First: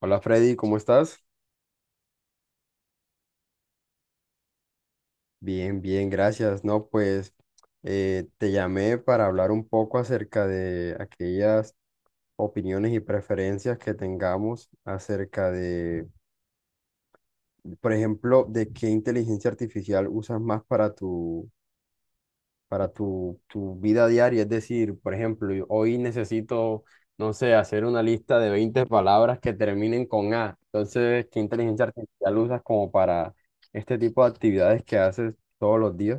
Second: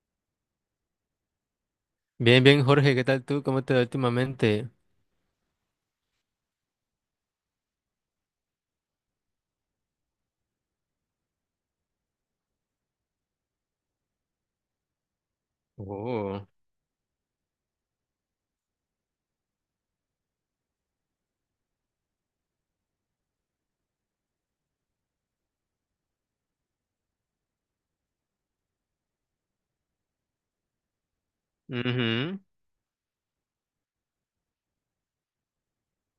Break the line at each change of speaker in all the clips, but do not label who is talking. Hola Freddy, ¿cómo estás?
Bien, bien, Jorge, ¿qué tal tú? ¿Cómo te va últimamente?
Bien, bien, gracias. No, pues te llamé para hablar un poco acerca de aquellas opiniones y preferencias que tengamos acerca de,
Oh,
por ejemplo, de qué inteligencia artificial usas más para tu vida diaria. Es decir, por ejemplo, yo hoy necesito, no sé, hacer una lista de 20 palabras que terminen con A. Entonces, ¿qué inteligencia artificial
ujú.
usas como para este tipo de actividades que haces todos los días?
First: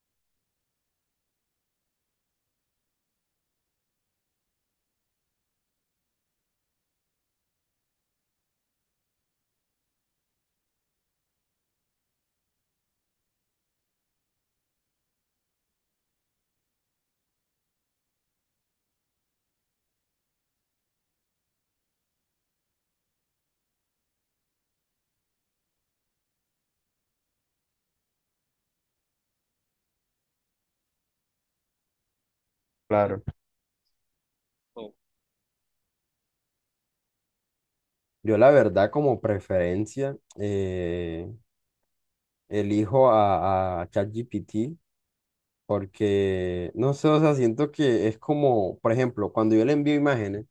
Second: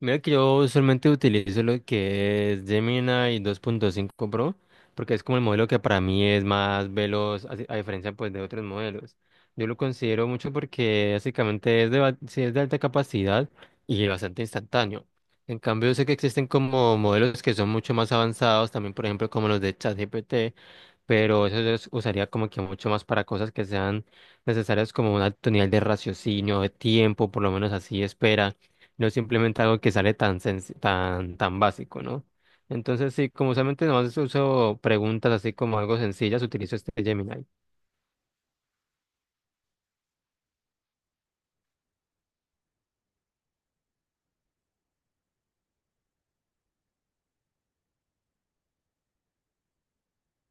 Mira que yo usualmente utilizo lo que es Gemini 2.5 Pro, porque es como el modelo que para mí es más veloz, a diferencia pues de otros modelos. Yo lo considero mucho porque básicamente es sí, es de alta capacidad y bastante instantáneo. En cambio, yo sé que existen como modelos que son mucho más avanzados, también por ejemplo como los de ChatGPT, pero eso yo usaría como que mucho más para cosas que sean necesarias como un alto nivel de raciocinio, de tiempo, por lo menos así espera, no simplemente algo que sale tan senc- tan tan básico, ¿no? Entonces
Claro.
sí, como solamente nomás uso
Oh,
preguntas así como algo sencillas, utilizo este Gemini.
yo la verdad como preferencia elijo a ChatGPT porque, no sé, o sea, siento que es como, por ejemplo, cuando yo le envío imágenes,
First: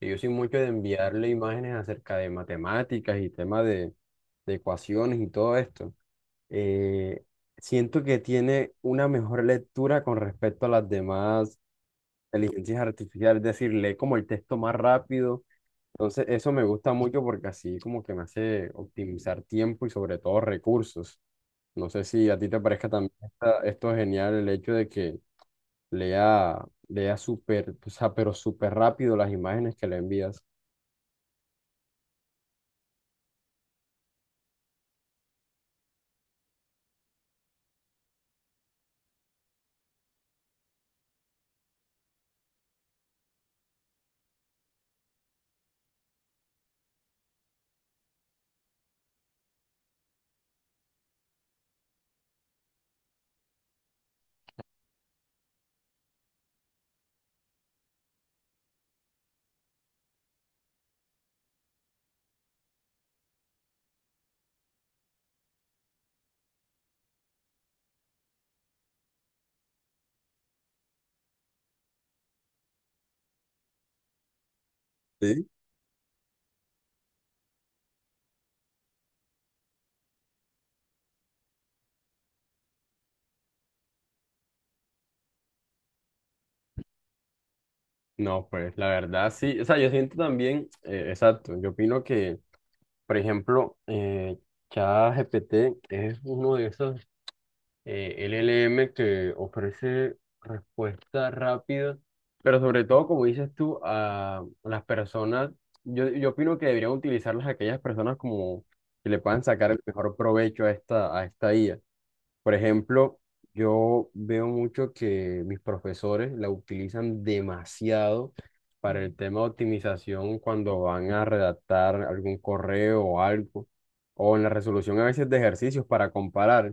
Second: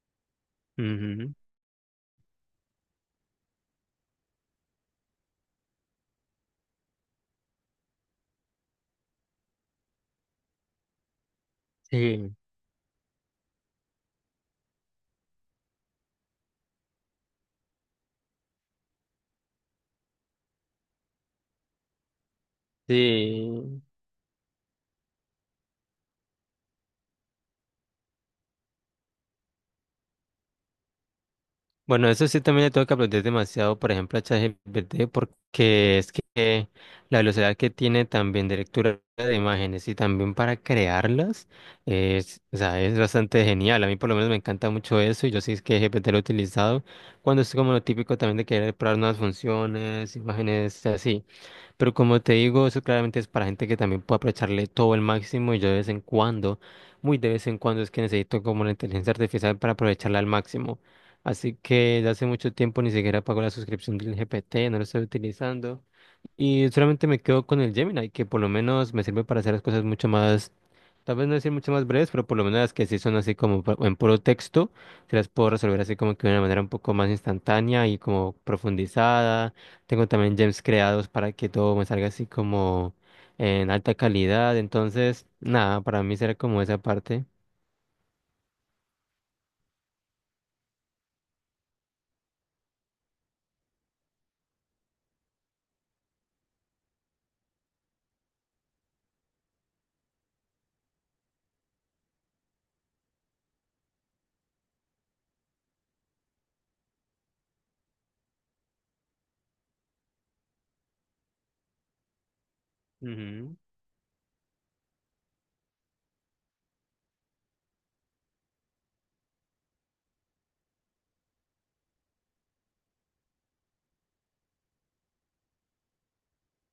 que yo soy mucho de enviarle
Ujú.
imágenes acerca de matemáticas y temas de ecuaciones y todo esto, eh, siento que tiene una mejor lectura con respecto a las demás
Sí,
inteligencias artificiales, es decir, lee como el texto más rápido. Entonces, eso me gusta mucho porque así como que me hace optimizar tiempo y sobre todo recursos. No sé si a ti te parezca también
sí.
esto genial, el hecho de que lea, lea súper, o sea, pero súper rápido las imágenes que le envías.
Bueno, eso sí también le tengo que aprender demasiado, por ejemplo, a ChatGPT, porque es que la velocidad que tiene también de lectura de imágenes y también para crearlas, es, o sea, es bastante genial. A mí por lo menos me encanta mucho eso y yo sí es que GPT lo he utilizado cuando es como lo típico también de querer probar nuevas funciones, imágenes así. Pero como te digo, eso claramente es para gente que también puede aprovecharle todo el máximo y yo de vez en cuando, muy de vez en cuando es que necesito como la inteligencia artificial para aprovecharla al máximo. Así que desde hace mucho tiempo ni siquiera pago la suscripción del GPT, no lo estoy utilizando. Y solamente me quedo con el Gemini, que por lo menos me sirve para hacer las cosas mucho más, tal vez no decir mucho más breves, pero por lo menos las que sí son así como en puro texto, se las
Sí.
puedo resolver así como que de una manera un poco más instantánea y como profundizada. Tengo también gems creados para que todo me salga así como en alta calidad. Entonces, nada, para mí será como esa parte.
No, pues la verdad sí. O sea, yo siento también, exacto, yo opino que, por ejemplo, ChatGPT es uno de esos LLM que ofrece respuesta rápida, pero sobre todo, como dices tú, a las personas, yo opino que deberían utilizarlas aquellas personas como que le puedan sacar el mejor provecho a esta IA. Por ejemplo,
Ujú.
yo veo mucho que mis profesores la utilizan demasiado para el tema de optimización cuando van a redactar algún correo o algo, o en la resolución a veces de ejercicios para comparar.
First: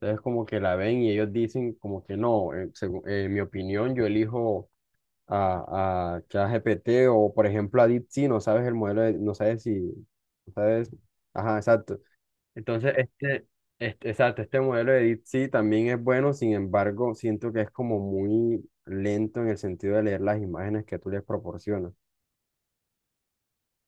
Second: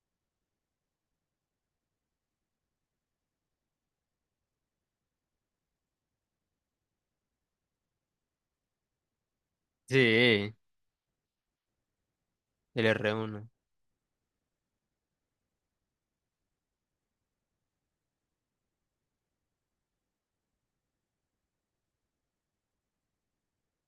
Entonces como que la ven y ellos dicen como que no, en mi opinión yo elijo a ChatGPT o por ejemplo a DeepSeek, no sabes el modelo, no sabes si, no
Sí,
sabes, ajá, exacto.
el
Entonces,
r uno
exacto, este modelo de DeepSeek también es bueno, sin embargo, siento que es como muy lento en el sentido de leer las imágenes que tú les proporcionas.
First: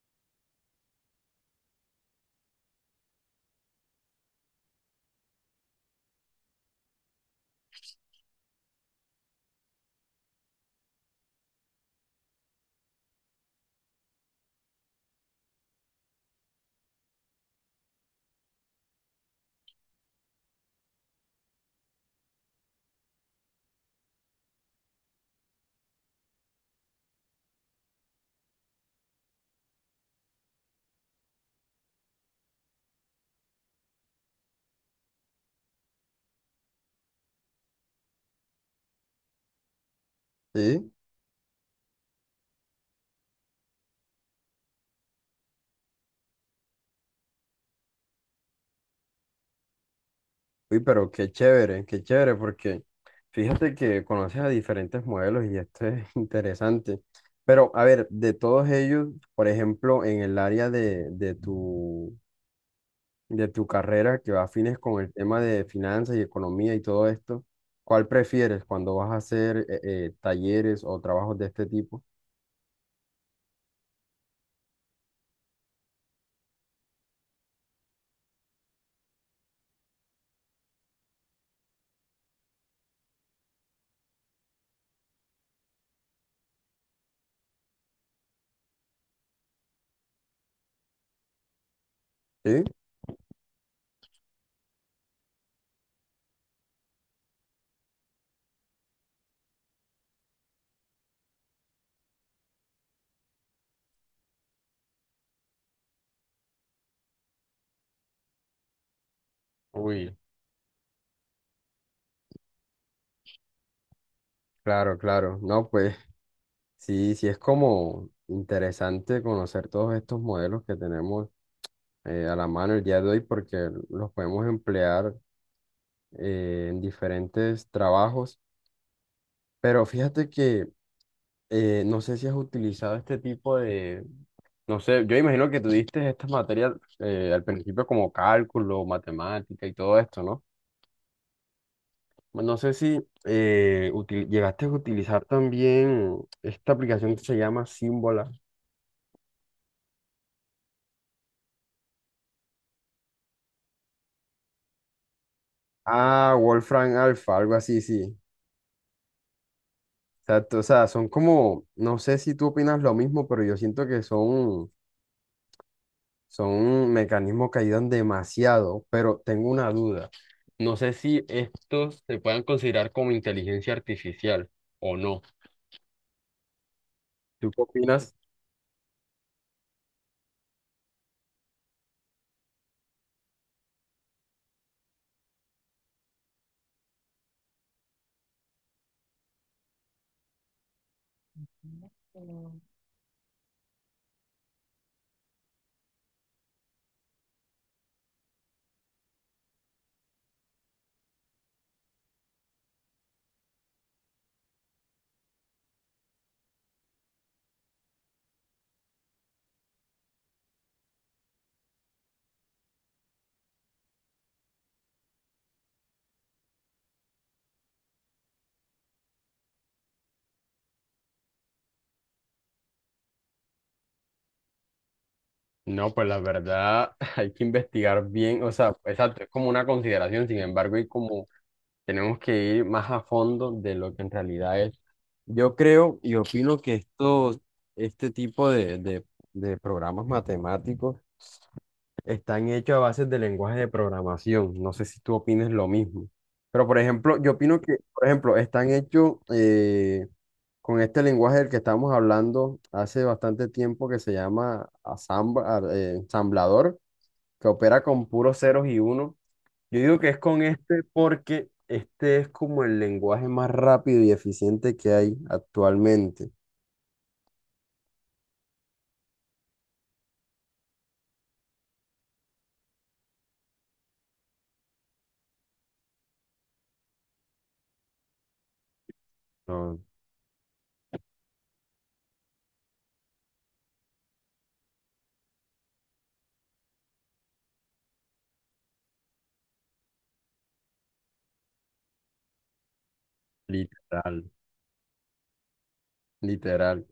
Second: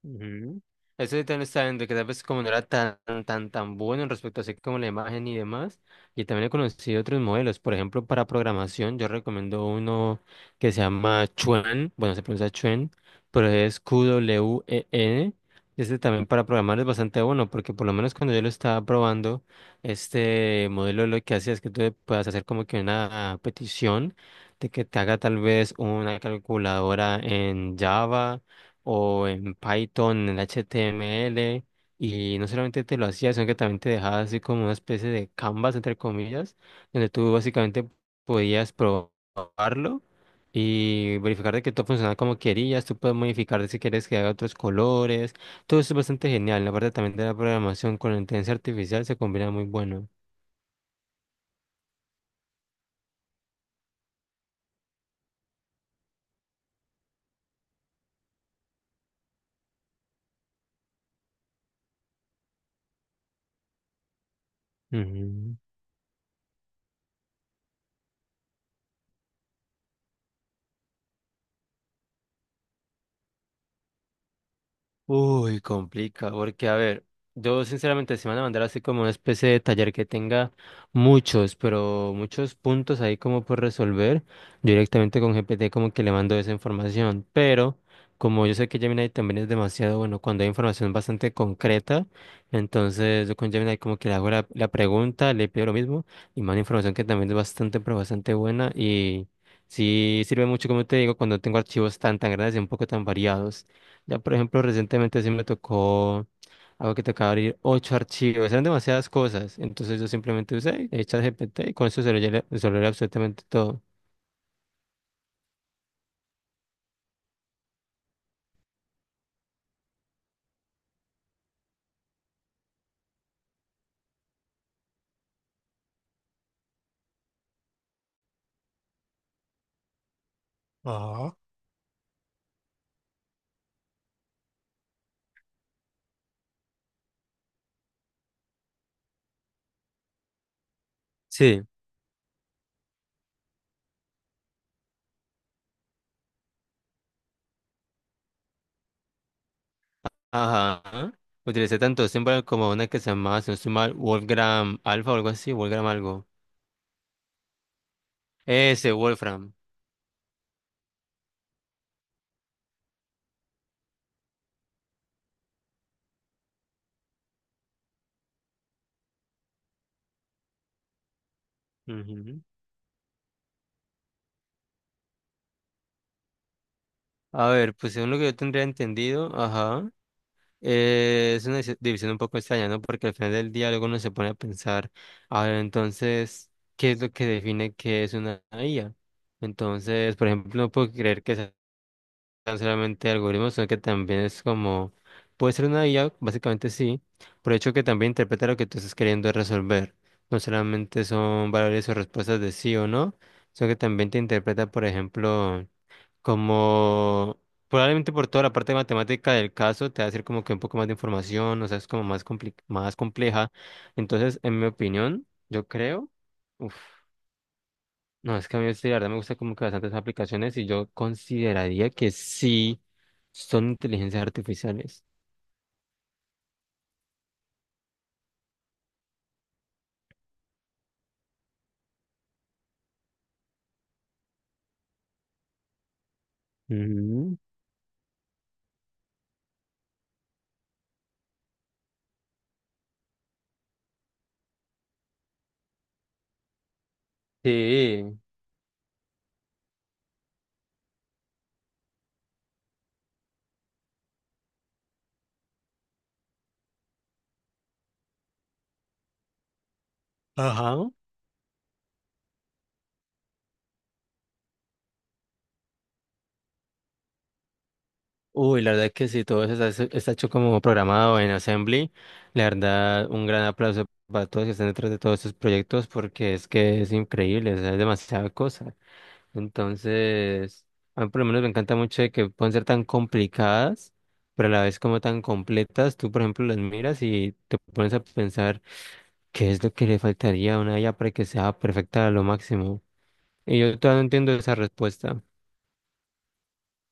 Ujú. Eso sí también está viendo que tal vez como no era tan, tan, tan bueno en respecto a así como la imagen y demás. Y también he conocido otros modelos. Por ejemplo, para programación, yo recomiendo uno que se llama Chuen. Bueno, se pronuncia Chuen, pero es Qwen. Este también para programar es bastante bueno, porque por lo menos cuando yo lo estaba probando, este modelo lo que hacía es que tú le puedas hacer como que una petición de que te haga tal vez una calculadora en Java o en Python, en HTML, y no solamente te lo hacía, sino que también te dejaba así como una especie de canvas, entre comillas, donde tú básicamente podías probarlo
Sí.
y verificar de que todo funcionaba como querías, tú puedes modificar de si quieres que haga otros colores, todo eso es bastante genial, la parte también de la programación con la inteligencia artificial se combina muy bueno.
Uy, pero qué chévere, porque fíjate que conoces a diferentes modelos y esto es interesante. Pero, a ver, de todos ellos, por ejemplo, en el área de tu carrera que va afines con el tema
Ujú.
de finanzas y economía y todo esto, ¿cuál prefieres cuando vas a hacer talleres o trabajos de este tipo?
Uy, complica, porque a ver, yo sinceramente se van a mandar así como una especie de taller que tenga muchos, pero muchos puntos ahí como por resolver, yo directamente con GPT como que le mando esa información, pero como yo sé que Gemini también es demasiado bueno cuando hay información bastante concreta,
¿Sí?
entonces yo con Gemini como que le hago la pregunta, le pido lo mismo y mando información que también es bastante, pero bastante buena y sí sirve mucho, como te digo, cuando tengo archivos tan, tan grandes y un poco tan variados. Ya, por ejemplo, recientemente sí me tocó algo que tocaba abrir ocho archivos, eran demasiadas cosas, entonces yo
Uy,
simplemente usé ChatGPT y con eso se lo llené- absolutamente todo.
claro, claro. No, pues sí, sí es como interesante conocer todos estos modelos que tenemos a la mano el día de hoy porque los podemos emplear en diferentes trabajos. Pero fíjate que
Ajá.
no sé si has utilizado este tipo de. No sé, yo imagino que tú diste estas materias al principio como cálculo, matemática y todo esto, ¿no?
Sí.
No sé si llegaste a utilizar también esta aplicación que se llama Symbola.
Ajá. Utilicé tanto símbolo como una que se llamaba, si no estoy mal, Wolfgram Alpha o algo así, Wolfgram algo.
Ah, Wolfram Alpha, algo así, sí.
Ese, Wolfram.
Exacto, o sea, son como, no sé si tú opinas lo mismo, pero yo siento que son mecanismos que ayudan demasiado, pero tengo una duda. No sé si estos se
Ujú.
puedan considerar como inteligencia artificial o no. ¿Tú
A
qué
ver, pues según
opinas?
lo que yo tendría entendido, ajá. Es una división un poco extraña, ¿no? Porque al final del día luego uno se pone a pensar, a ver, entonces, ¿qué es lo que define qué es una IA? Entonces, por ejemplo, no puedo creer que sean solamente algoritmos, sino que también es como, puede ser una IA, básicamente sí, por el hecho que también interpreta lo que tú estás queriendo resolver. No solamente son valores o respuestas de sí o no, sino que también te interpreta, por ejemplo, como probablemente por toda la parte matemática del caso te va a hacer como que un poco más de información, o sea, es como más más compleja. Entonces, en mi opinión, yo creo, uf, no, es que a mí sí, la verdad me gusta como que bastantes aplicaciones y yo consideraría que sí son inteligencias artificiales.
No, pues la verdad hay que investigar bien, o sea, exacto, es como una consideración, sin embargo, y como tenemos que ir más a fondo de lo que en realidad es. Yo creo y opino que
Ujú.
esto, este tipo de programas matemáticos están hechos a bases de lenguaje de programación. No sé si tú opines lo mismo. Pero, por ejemplo, yo opino que, por
Sí,
ejemplo, están hechos con este lenguaje del que estamos hablando hace bastante tiempo que se llama ensamblador, que opera con puros ceros y unos. Yo digo que es con este
ajá.
porque este es como el lenguaje más rápido y eficiente que hay actualmente.
Uy, la verdad que sí, todo eso está hecho como programado en Assembly. La verdad, un gran aplauso para todos que están detrás de todos estos proyectos porque es que es increíble, o sea, es demasiada cosa.
No,
Entonces, a mí por lo menos me encanta mucho de que pueden ser tan complicadas, pero a la vez como tan completas. Tú, por ejemplo, las miras y te pones a pensar qué es lo que le faltaría a una IA para que sea perfecta a lo máximo. Y yo todavía no
literal,
entiendo esa respuesta.
literal.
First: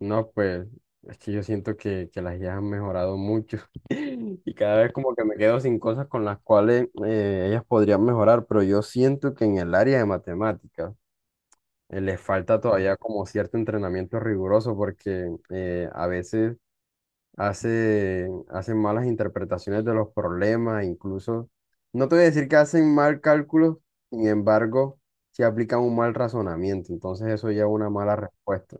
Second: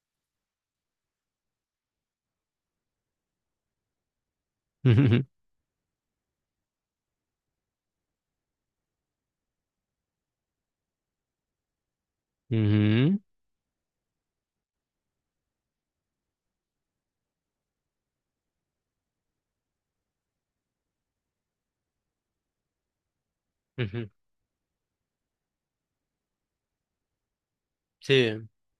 No, pues es que yo siento que las IAs han mejorado mucho y cada vez como que me quedo sin cosas con las cuales ellas podrían mejorar, pero yo siento que en el área de matemáticas les falta todavía
Ujú,
como cierto entrenamiento riguroso porque a veces hacen malas interpretaciones de los problemas, incluso, no te voy a decir que hacen mal cálculos,
ujú.
sin embargo, si aplican un mal razonamiento, entonces eso lleva a una mala
Sí.
respuesta.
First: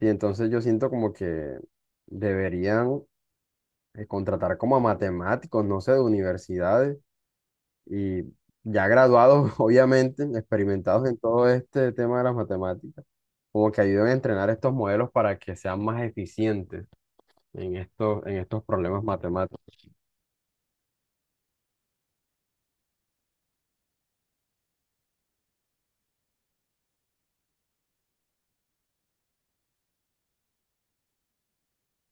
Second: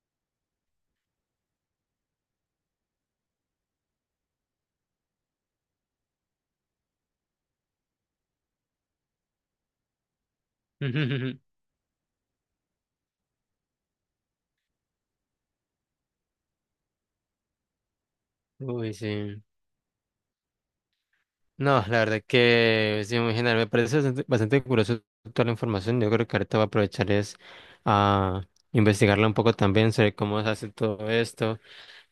Y entonces yo siento como que deberían contratar como a matemáticos, no sé, de universidades y ya graduados, obviamente, experimentados en todo este tema de las matemáticas, como que ayuden a entrenar estos modelos para que sean más eficientes en estos
Uy,
problemas
sí.
matemáticos.
No, la verdad que sí, muy genial. Me parece bastante, bastante curioso toda la información. Yo creo que ahorita voy a aprovechar es a investigarla un poco también sobre cómo se hace todo esto.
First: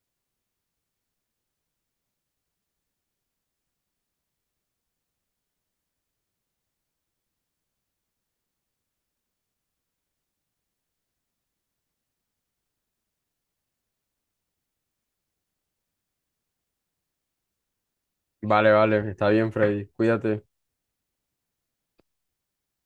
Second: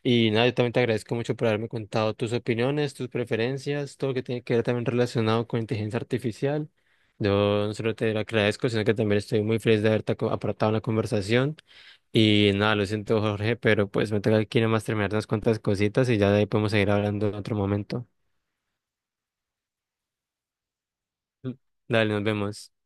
Y nada, yo también te agradezco mucho por haberme contado tus opiniones, tus preferencias, todo lo que tiene que ver también relacionado con inteligencia artificial. Yo no solo te lo agradezco, sino que también estoy muy feliz de haberte aportado en la conversación. Y nada, lo siento, Jorge, pero pues me tengo que ir nomás terminar unas cuantas cositas y ya de ahí podemos seguir hablando en otro momento.
Vale, vale, está bien, Freddy, cuídate.
Dale, nos vemos.